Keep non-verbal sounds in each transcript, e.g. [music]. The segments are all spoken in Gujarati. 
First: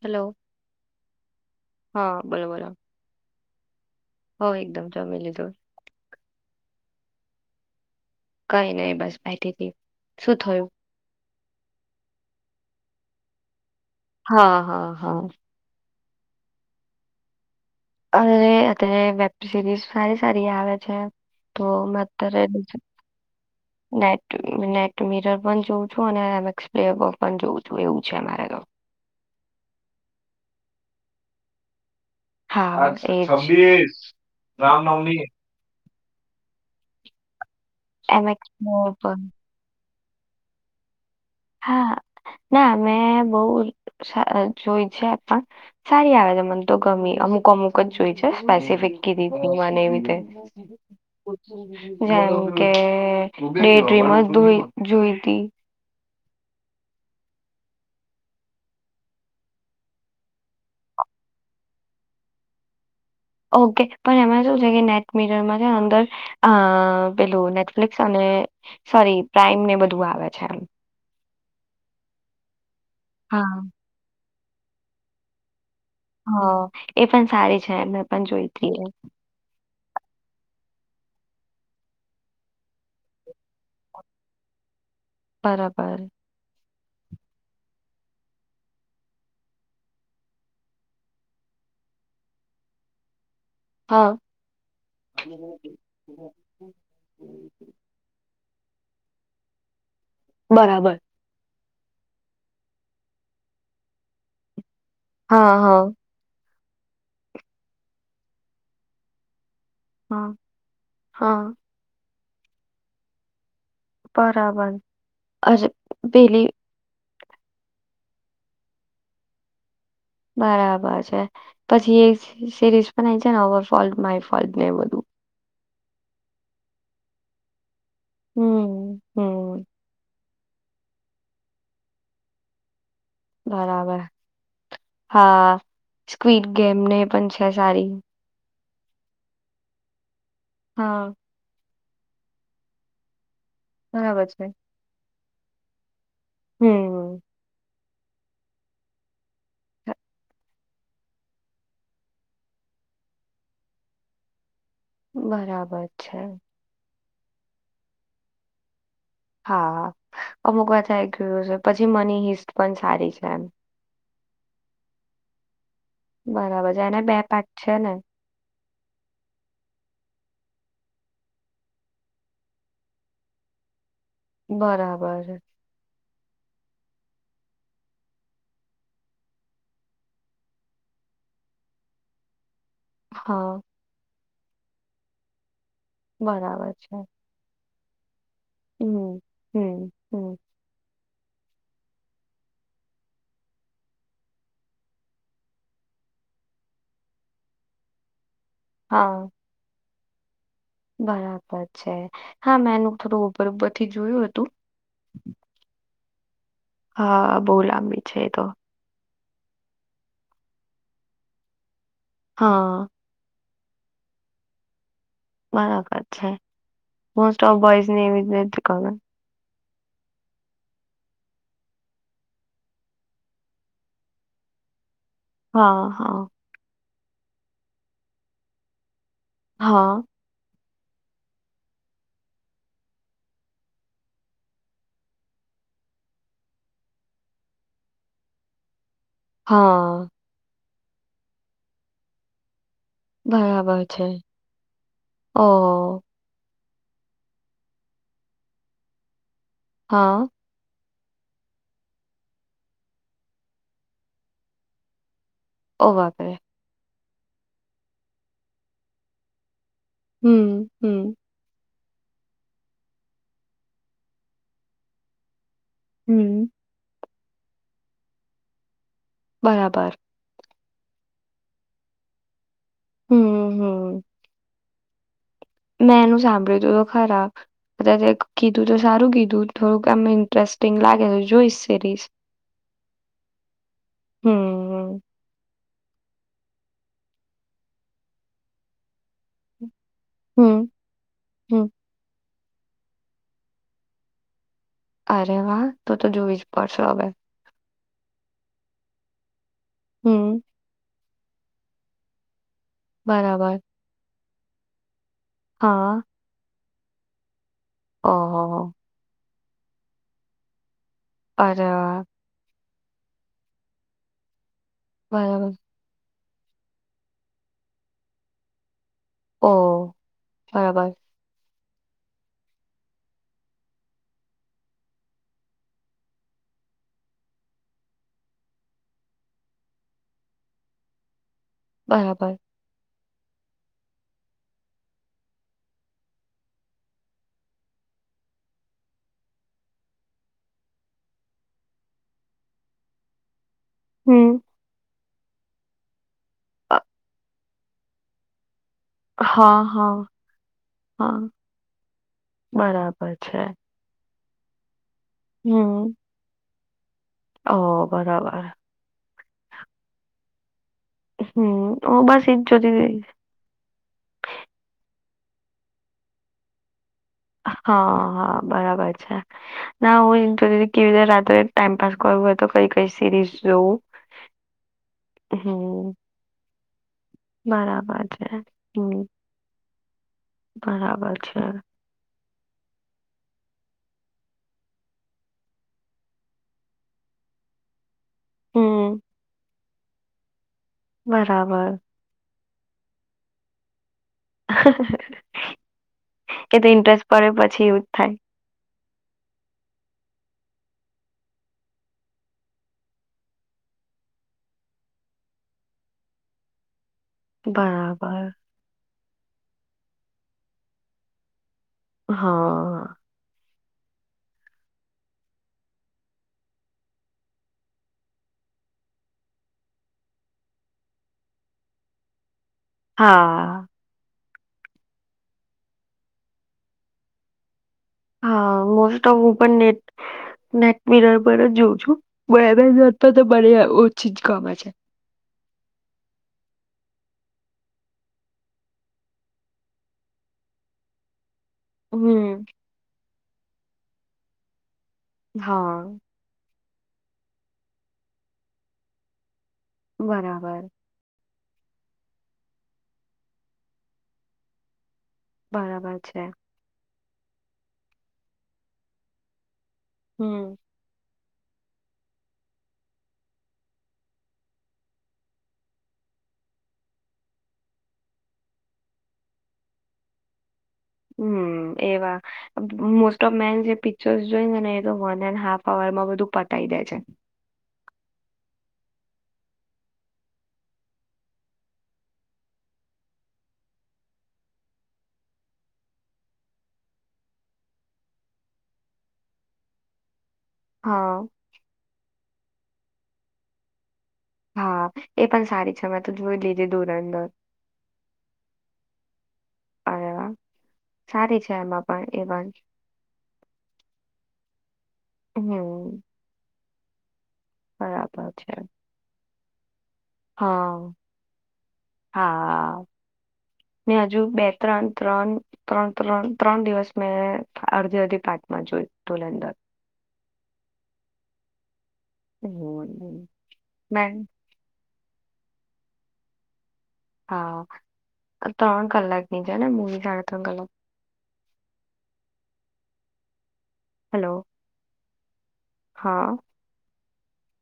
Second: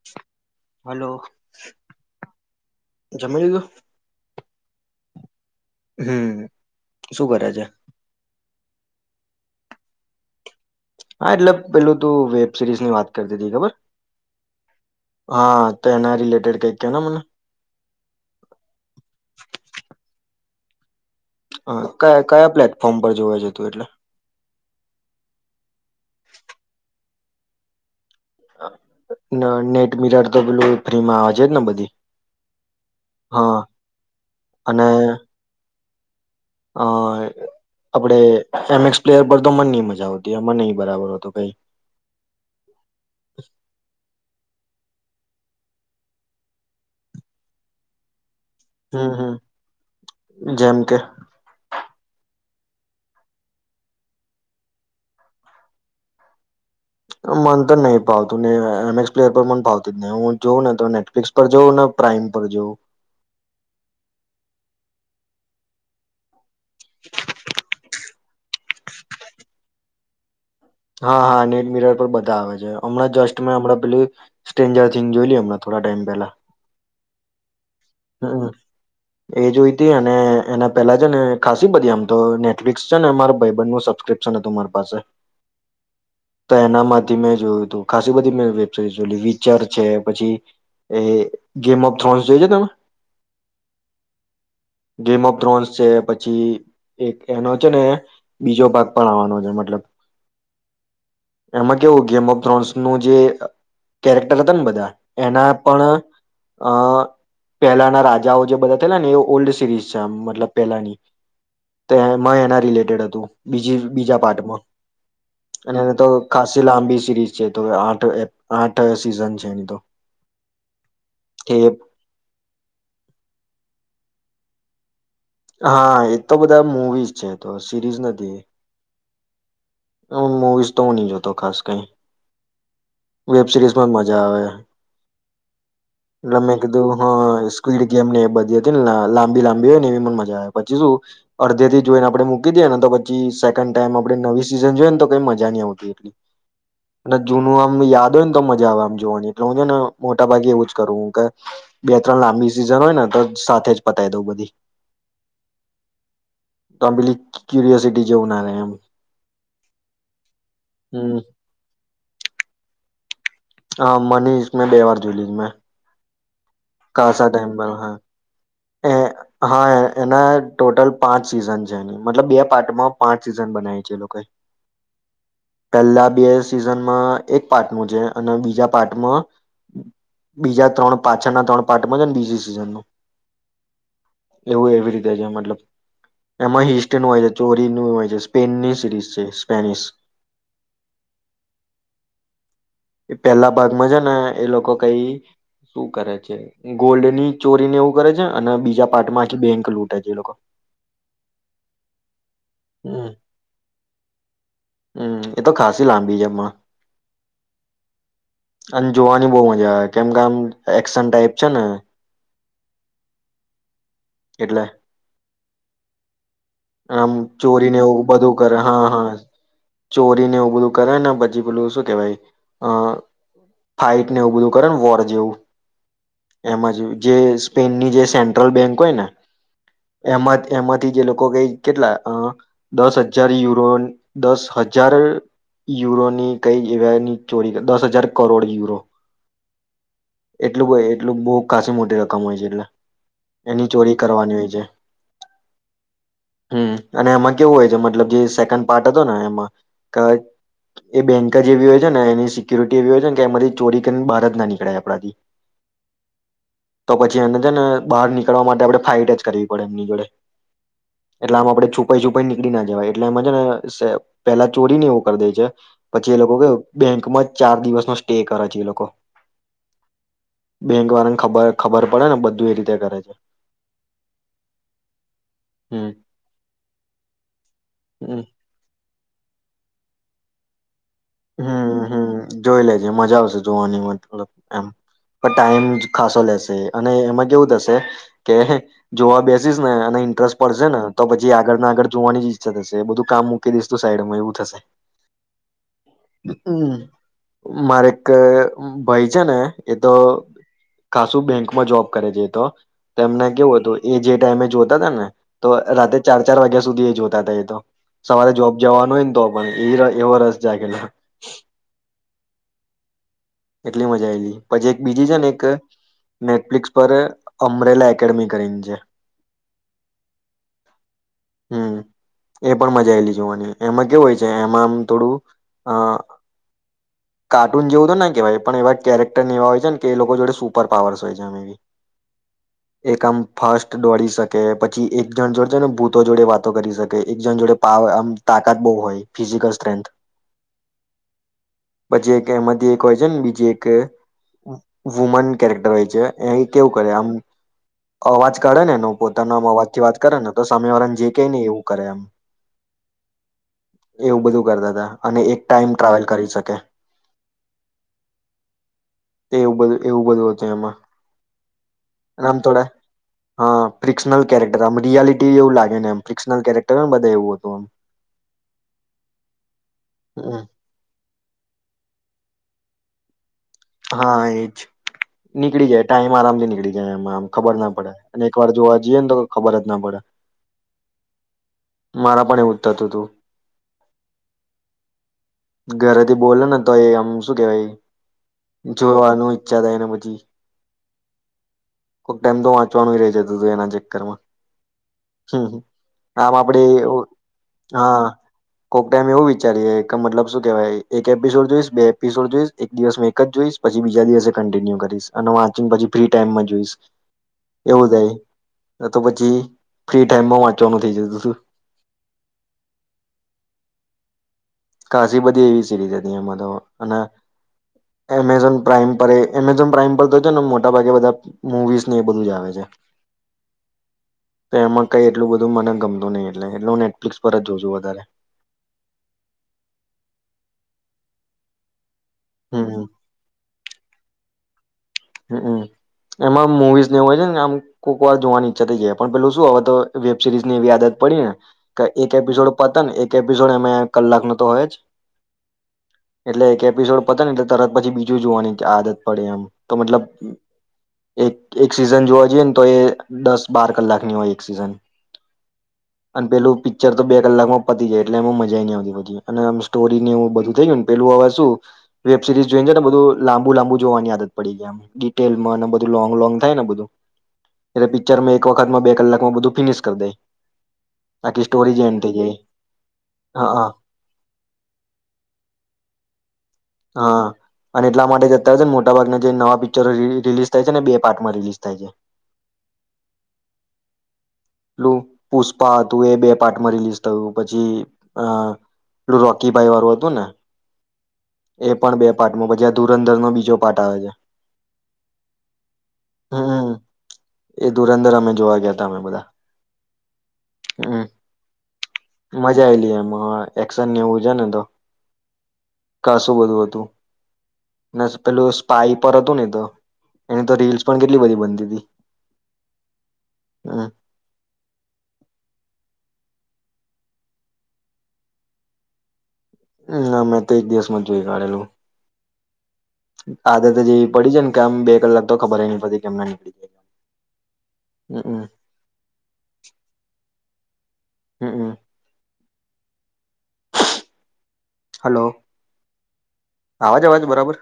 હલો હલો બોલો જમી લીધું? હો એકદમ જમી લીદુ. હમ્મ શું કરે છે? કઈ નહી બસ બેઠી થી. શું થયું? હા એટલે પેલું ત વેબ સિરીઝ ની વાત કરતી હતી ખબર. હા હા હા. તો એના રિલેટેડ કઈક કે ન મને. અને અત્યારે વેબ સરીઝ સારી સારી રિ આવે છે. તો હા, મે કયા અત્યારેજ કયા પ્લેટફોર્મ પર જોવે છે તું એટલે? નેટ નેટ મિરર પણ જોઉં એમે એક્સ પ્લેયર બ. પણ જોઉું છું એવું છેન. નેટ મિરાર તો પેલું ફ્રી માં આવે છે જ ને બધી. હા એ જ હા ગંભીર રામનવમી હા. આપડે એમ એક્સ પ્લેયર પર તો મન ન મજ [unintelligible] એમાં નહી બરાબર હોતું કઈ હા ના મેં બહ સા જોય છે પણ સારી આવે છે મને તો ગમે અમુક અમુક જ જોઈ છે. સ્પેસિફિક હમ હમ કીધી તી મને એવીતે. જેમ કે જેમ કે ડે ડ્રીમ જ જોઈતી. મન તો નહી ફાવતું ને એમએક્સ પ્લેયર પર મન ફાવતી જ નહી હું જોઉં ને તો નેટફ્લિક્સ પર જોઉં ને પ્રાઈમ પર જોઉં. ઓકે પણ એમાં શું છે કે નેટ મીટરમાં છે અંદર અ પેલું નેટફ્લિક્સ અને સોરી પ્રાઈમ ને બધું આવે છે એમ. હા હા નેટ મિરર પર બધા આવે છે. હમણા જસ્ટ મે હા અ પલી સ્ટ્રેન્જર થિંગ જોઈલી અમના. થોડા ટાઈમ પહેલા. હા એ પણ સારી છે. મેં પણ હમ્મ જોઈ હતી એ એ જોઈતી અને એના પેલા છે ને ખાસી બધી આમ તો નેટફ્લિક્સ છે ને માર ભાઈબન નું સબસ્ક્રિપ્શન હતું મારી પાસે. બરાબર. એના માંથી મેં જોયું તું ખાસ બધી મે વેબસીરીઝ જોય વિચર છે પછી એ ગેમ ઓફ થ્રોન્ જોય છે તમે. હા ગેમ ઓફ ધ્રોન્સ છે પછી એક એનો છે ને બીજો ભાગ પણ આવવાનો છે મતલબ. બરાબર. એમાં કેવું ગેમ ઓફ ધ્રોન્સ નું જે કેરેક્ટર હતા ને બધા એના હા પણ હા આ પહેલાના રાજાઓ જે બધા થેલા ને એ ઓલ્ડ [unintelligible] હા મતલબ પેલાની હા તે માં એના રિલેટેડ હતું. બીજી બીજા પાર્ટમાં, બરાબર અચ્છા અને એને તો પેલી ખાસી લાંબી સિરીઝ. છે તો એ આઠ એપ આઠ સિઝન છે એની તો. બરાબર છે પછી એક સિરીઝ પણ છે ને ઓવર ફોલ્ટ માય ફોલ્ટ ને એવુ બધું. હા એ તો બધા મુવીઝ છે તો. સીરીઝ નથી. હમ્મ. હ મુવીઝ તો ની જોતો ખાસ કઈ. વેબ સિરીઝમાં જ બરાબર મજા આવે, હા એટલે સ્ક્વીડ મેં કીધું ગેમને હ પણ છે સ્ક્વીડ સારી ગેમ ને એ બધી. લાંબી લાંબી હોય ન એવી મન મ જા પછી સુ હા અડધેથી જોઇને આપડે મૂકી દીએને તો પછી સે કેન્ડ ટાઇમ આપડે બરાબર છે. નવી સિ સીજન જોઇ તો કઈ મ જા ની આવતી એટલી. અને હમ જૂનું આમ યા દ હોયન તો મજા આવે આમ જોવાની એટલે હું છે ને મોટા ભાગે એવું જ કરું કે બે ત્રણ લાંબી સીઝન હોય ને તો સાથે જ પતાય દઉ બધી. બરાબર છે. તબલી ક્યુરયોસિટી જેવુ ના રે એમ. હા હા અમુક વાર થઈ હમ ગયું છે પછી મની હિસ્ટ પણ સારી છે. એમ હ મની હિસ્ટ મેં બે વાર જોયઈ છ મેં. બરાબર છે એને બે ખાસા પાટ ટાઈમ પર છે હા ને. એ હા એના ટોટલ પાંચ સીઝન છે એની મતલબ બે પાર્ટમાં પાંચ સીઝન બનાઈ છે એ લોકો બરાબર. બે સિઝનમાં એક પાર્ટ નું છે, અને બીજા પાર્ટમાં બીજા ત્રણ પાછળના ત્રણ પાર્ટમાં છે ને બીજી સીઝન નું. હા. એવું એવી રીતે છે મતલબ. એમાં હિસ્ટ નું હોય છે ચો રી નું હોય છે સ્ પેનની સિરીઝ હમ છે એ સ્પેનિશ. હમ હમ એ પેલા ભાગમાં છે ને એ લોકો કઈ શું કરે છે ગોલ્ડ ની ચોરીને એવું કરે છે. અને બીજા હા પાર્ટમાં બેંક લૂટ. તે જે લોકો બરાબર છે. હા મેનું હમ થોડું ઉપર ઉપરથી જોયું હતું. બીજામાં હા બહુ લાંબી છે એ તો અને જોવાની બહુ મજા આવે કેમ કે આમ એક્શન ટાઈપ છે ને હ એટલે બરાબર છે. આમ મોસ્ટ ઓફ ચોરીને બોઈઝ ને એવું એવી બધું જ કરે નથી હા ગમે હા ચોરીને એવું બધું કરે ને પછી પેલું શું કેવાય અ ફાઈટ ને એવું બધું કરે વોર જેવું હા, હા, એમાં જે જે સ્પેનની જે સેન્ટ્રલ બેંક હોય ને હ એમાં એમાંથી જે લોકો કંઈ કેટલા અ દસ હજાર યુરો દસ હજાર યુરોની કઈ એવાની ચોરી દસ હજાર કરોડ યુરો હા એટલું એટલુંક બહુ ખાસી મોટી રકમ હોય છે એટલે એની બરાબર ચોરી છે. કરવાની ઓહ હમ્મ અને એમાં કેવું હોય છે મતલબ જે સેકન્ડ પાર્ટ હતો ને એમાં હા એ બેન્ક જ એવી હોય છે ને એની સિક્યોરિટી એવી હોય છે ને કે એમાંથી ચોરી કરીને બહાર જ ના નીકળાય આપણાથી ઓહ! બાપ રે તો પછી એને છે ને બહાર નીકળવા માટે આપણે ફાઇટ જ કરવી પડે એમની જોડે હમ, હમ, આમ આપણે છુપાઈ છુપાઈને નીકળી ના જવાય એટલે એમાં છે ને પેલા ચોરીને એવું કર દે છે. પછી એ લોકો હમ, કેવું બેંકમાં જ ચાર દિવસ નો સ્ટે કરે છે એ લોકો બરાબર બેંક વાળાને ખબર ખબર પડે ને બધું એ રી તે કરે છે. હમ, હમ. હમ મેં એનું સાંભળ્યું તું તો ખરા હમ કીધું તો સારું કીધું થોડુંક આમ ઇન્ટરેસ્ટિંગ લાગ હમ્મ હમ્મ જોઈ લેજે મજા આવશે જોવાની મતલબ એમ હમ, પણ ટાઈમ ખાસો લેશે અને એમાં કેવું થશે કે જોવા બેસીસને ને ઇન્ટરેસ્ટ પડશે હમ, ને તો પછી હમ. આગળના આગળ જોવાની ઈચ્છા થશે. એ બધું કામ મૂકી દઈશ તું સાઈડમાં એવું થશે. અરે વાહ! તો તો જોવી જ હમ્મ પડશે હવે. મારે એક ભાઈ છે ને એ તો હમ, ખાસું બેંકમાં જોબ કરે છે એ તો. તેમને બરાબર. કેવું હતું એ જે ડેમેજ હોતા હતા ને. તો હા. રાતેે ચાર ચાર વાગ્યા સુધી એ જોતા થા એ તો. સવારે જોબ ઓહોહો! જવાનું હોય ને તોબ. [unintelligible] એવો રસ જાયગેલ અરે વા. કેટલી મજા આયલી. પછી એક બીજી છે ને એક બરાબર. નેટફ્લિક્સ પર અમરેલા એકેડેમી કરીને છે. ઓહ! બરાબર, હમ્મ એ પણ મજા આવેયલી જોવાની એમાં કેવું હોય છે એમાં આમ થોડું અ કાર્ટૂન જેવું કેવાય પણ એવા કેરેક્ટર એવા હોય છે ને એ લોકો જોડે સુપર પાવર્સ હોય છે અમે. બરાબર. એક આમ ફર્સ્ટ દોડી શકે પછી એક જણ જોડે છે ને ભૂતો જોડે વાતો કરી શકે એક જણ જોડે આમ તાકાત બહુ હોય ફિઝિકલ સ્ટ્રેન્થ પછી એક એમાંથી એક કહે છેન બીજે એક કે હમ. વુમન કેરેક્ટર હોય છે એ કેવું અ કરે આમ અવાજ કાઢે ને પોતાના હા, અવાજ થી હા. વાત કરે ને તો સામે વાળાને જે કઈ હા નહી એવું કરે એમ. બરાબર છે એવું બધું કરતા હતા. અને એક ટાઈઇમ હમ ટ્રાવેલ કરી શકે. ઓ બરાબર. એવું બધું એવું બધું હત એમાં. હમ હું બસ નામ એજ થોડા જોતી હતી હા ફિકશનલ કેરેક્ટર રિયાલિટી ઈ એવું લાગે ને એમ ફિક્સનલ કેરેક્ટર હોય બ હા હા બરાબર છે. ના આમ હું તો હમ, કેવી રીતે રાતો ટાઈમપાસ કરું હોય તો કઈ કઈ સિરીઝ. જોવું હા એજ નીકળી જાય હમ ટાઈમ આરામથી નીકળી જાય એમાં આમ ખબર ના પડે બરાબર અને છે એક વાર જોવા હમ જઈએ ને તો ખબર જ ના પડે. બરાબર છે મારા પણ એવું થતું હતું. ઘરેથી બોલે ને તો એ આમ શું કેવાય હમ જોવાનું ઈછ. જગાએ ને પછી બરાબર. ચો નું ર છે તું તો એના ચક્કરમાં. હમ આમ આપડે એ તો ઇન્ટરેસ્ટ પડે પછી એવુંજ હા થાય. કોક ટાઈમ એવું વિચારીએ ક મતલબ શું કેવાય એક એપિસોડ જોઈસ બે એપિસોડ જોઈસ એક દિવસ મેં એક જ જોઈશ પછી બીજા દિવસે કન્ટિન્યુ કરીશ અને વાચિંગ પછી ફ્રી ટાઈમમાં જોઈસ. બરાબર. તો પછી ફ્રી ટાઈમમાં વાંચવાનું થઈ જતું થું. હા. કાશી બધી એવી સિરીઝ હતી એમાં તો અને એમેઝોન પ્રાાઈમ પર એ એમેઝોન પ્રાાઈમ પર તો છે ને મોટા ભાગે બધા મુવીઝ ને એ બધું જ આવે છે. હા. તો એમાં કઈ એટલું બધું મને ગમતું નઈ એટલે એટલ હું નેટફ્લિક્સ પર જ જોઉં છું વ હા મોસ્ટ ઓફ હું પણ નેટ નેટ મીરર પર જ જોઉં છું. વે બે હમ જતો તો બળિયા ઓ ચી જ કામા છે. હમ્મ એમાં મુવીઝ નેવું હોય છે ને આમ કોક વાર જોવાની ઈચ્છા થઈ જાય પણ પેલું શું હવે તો વેબ સિરીઝ ની એવી આદત પડી ને કા એક હમ એપિસોડ પતે ને એક એપિસોડ એમાં એ કલાક નો તો હોય જ. હા. એટલે એક એપિસોડ પતા નહીં તો તરત પછી બીજું જોવાની આદત પડે એમ. તો મતલબ બરાબર એક એક સિઝન જોવા જઈએ ને તો એ દસ બાર કલાકની હોય એક સિઝન. બરાબર છે. અને પેલું પિક્ચર તો બે કલાકમાં પતી જાય એટલે એમાં મજા નહી આવતી હોતી અને એમ સ્ટોરીનેવું બધું હમ થયું પેલુંવાજ શું વેબ સિરીઝ જોઈને છે ને બધું લાંબુ લાંબુ જોવાની આદત પડી ગઈ એમ ડિટેલમાં ના બધુંં લોંગ લોંગ થાય ને બધું એટલે પિક્ચરમાં એક વખતમાં બે કલાકમાં બધું ફિનિશ કર દે. આખી હમ્મ સ્ટોરી જ એન્ડ થઈ એવા. જાય મોસ્ટ ઓફ મેન હા જે પિક્ચર જોઈને ને એ તો વન એન્ડ હાફ આવર માં બધું પ તાઈ જાએ છે. હા અને એટલા માટે જતા હોય છે ને મોટા ભાગના જે નવા પિક્ચરો રિલીઝ થાય છે ને બે પાર્ટમાં રિલીઝ થાય છે. એલું પુષ્પા હતું એ બે પાર્ટમાં રિલીઝ થયું પછી અહ પલું રોકી ભાઈ વાળું હતું ને હા. એ પણ બે પાર્ટમાં પછી આ ધુરંધર નો બીજો પાર્ટ આવે છે. હા એ પણ સારી છે મેં તો જોઈ લીધી હમ્મ. ધુરંદર એ ધુરંધર અમે જોવા ગયા તા અમે બધા. અરે વાહ હમ્મ સારી છે એમાં પણ એ પણ મજા આયલી એમાં એક્શન એવું છે ને તો. હમ બોલું હતું. નસ બરાબર પેલું છે સ્પાઈ પર હતું ને [inaudible] તો હા રીલ્સ પણ કેટલી બધી બનતી હતી હા હજુ બે ત્રણ ત્રણ ત્રણ ત્રણ. ત્રણ દિવસ મેં અડધી અડધી પાાર્ટમાં જોય ધુરંદર ના મેં તો એ દિવસમાં જ જોઈ કાઢેલું હમ આદતે જેવી મેં પડી જ ને કેમ બે. કલાક તો ખબર નહીં પડતી કેમ ના કળી જાયે હા ત્રણ કલાક ની છે ને મૂવી સાડા ત્રણ કલાક. હમ્મ હમ્મ હલો. હલો. હા. અવાજ અવાજ બરાબર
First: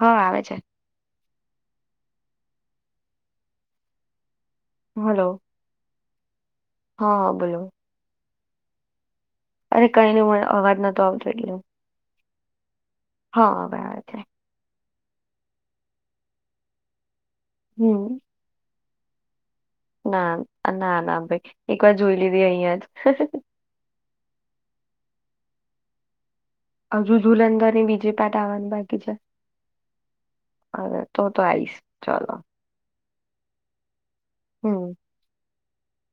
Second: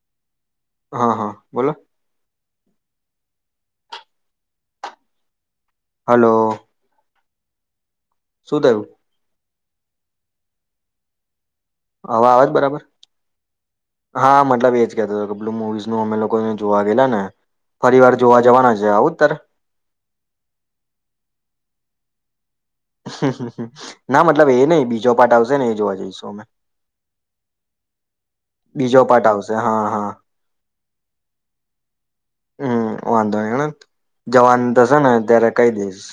હા આવે છે. હા હા બોલો. હલો. હલો. હા હ બોલો. શું થયું. અરે કઈને મ અવાજ નતો આવતો એટલે. હવે આવેજ બરાબર. હા હાવે આવે છે. હા મતલબ એજ કેતો હતો પેલું મુવીઝ નું અમે લોકોને જોવા ગેલા ને. ફરી વાર હમ જોવા જવાના છે. આવું તારે ના ના ના ભાઈ એક વાર જોઈ લીધી અહિયાં. [inaudible] ના મતલબ એ નહી બીજો પાાર્ટ આવશે ને એ જોવા જઈશું અમે. હજુ ધુલંધરની બીજી પાર્ટ આવવાનું બાકી બીજો છે પાર્ટ આવશે હા હા હવે તો તો આવીઈશ ચલો. હમ વાંધો ની હને જવાન હમ થશે ને ત્યારે કઈ દિવસ.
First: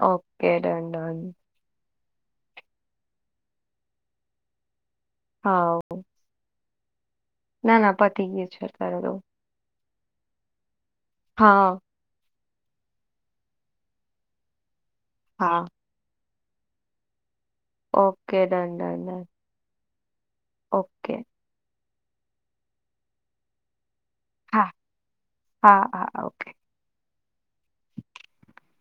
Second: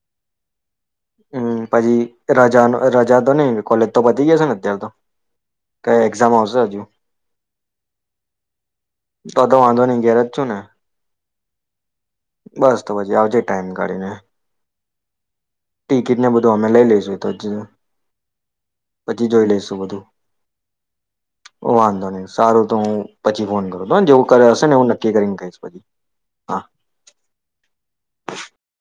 ઓકે. ડન ડન હમ્મ પાછી રાજાનો રજા તો નહી કોલેજ તો પતી જશે ને અત્યાર તો. કઈ હા એક્ઝામ આવશે હજુ. ના ના પતી ગયુ છે પહેલું ઘરે છો ને હા. બસ તો પછી આવજે ટાઈમ કાઢીને. હા. ટિકિટ ને બધું અમે લઈ લઈશું એ તો. [unintelligible] ઓકે ડન ડન ડન પછી જોઈ લઈશું બધું. ઓકે. વાંધો નહી, સારું તો હું પછી ફોન કરું. [unintelligible] બ જેવું કરે હશે હા ને એવું નક્કી કરીને કહિશ હા પછી, ઓકે હા.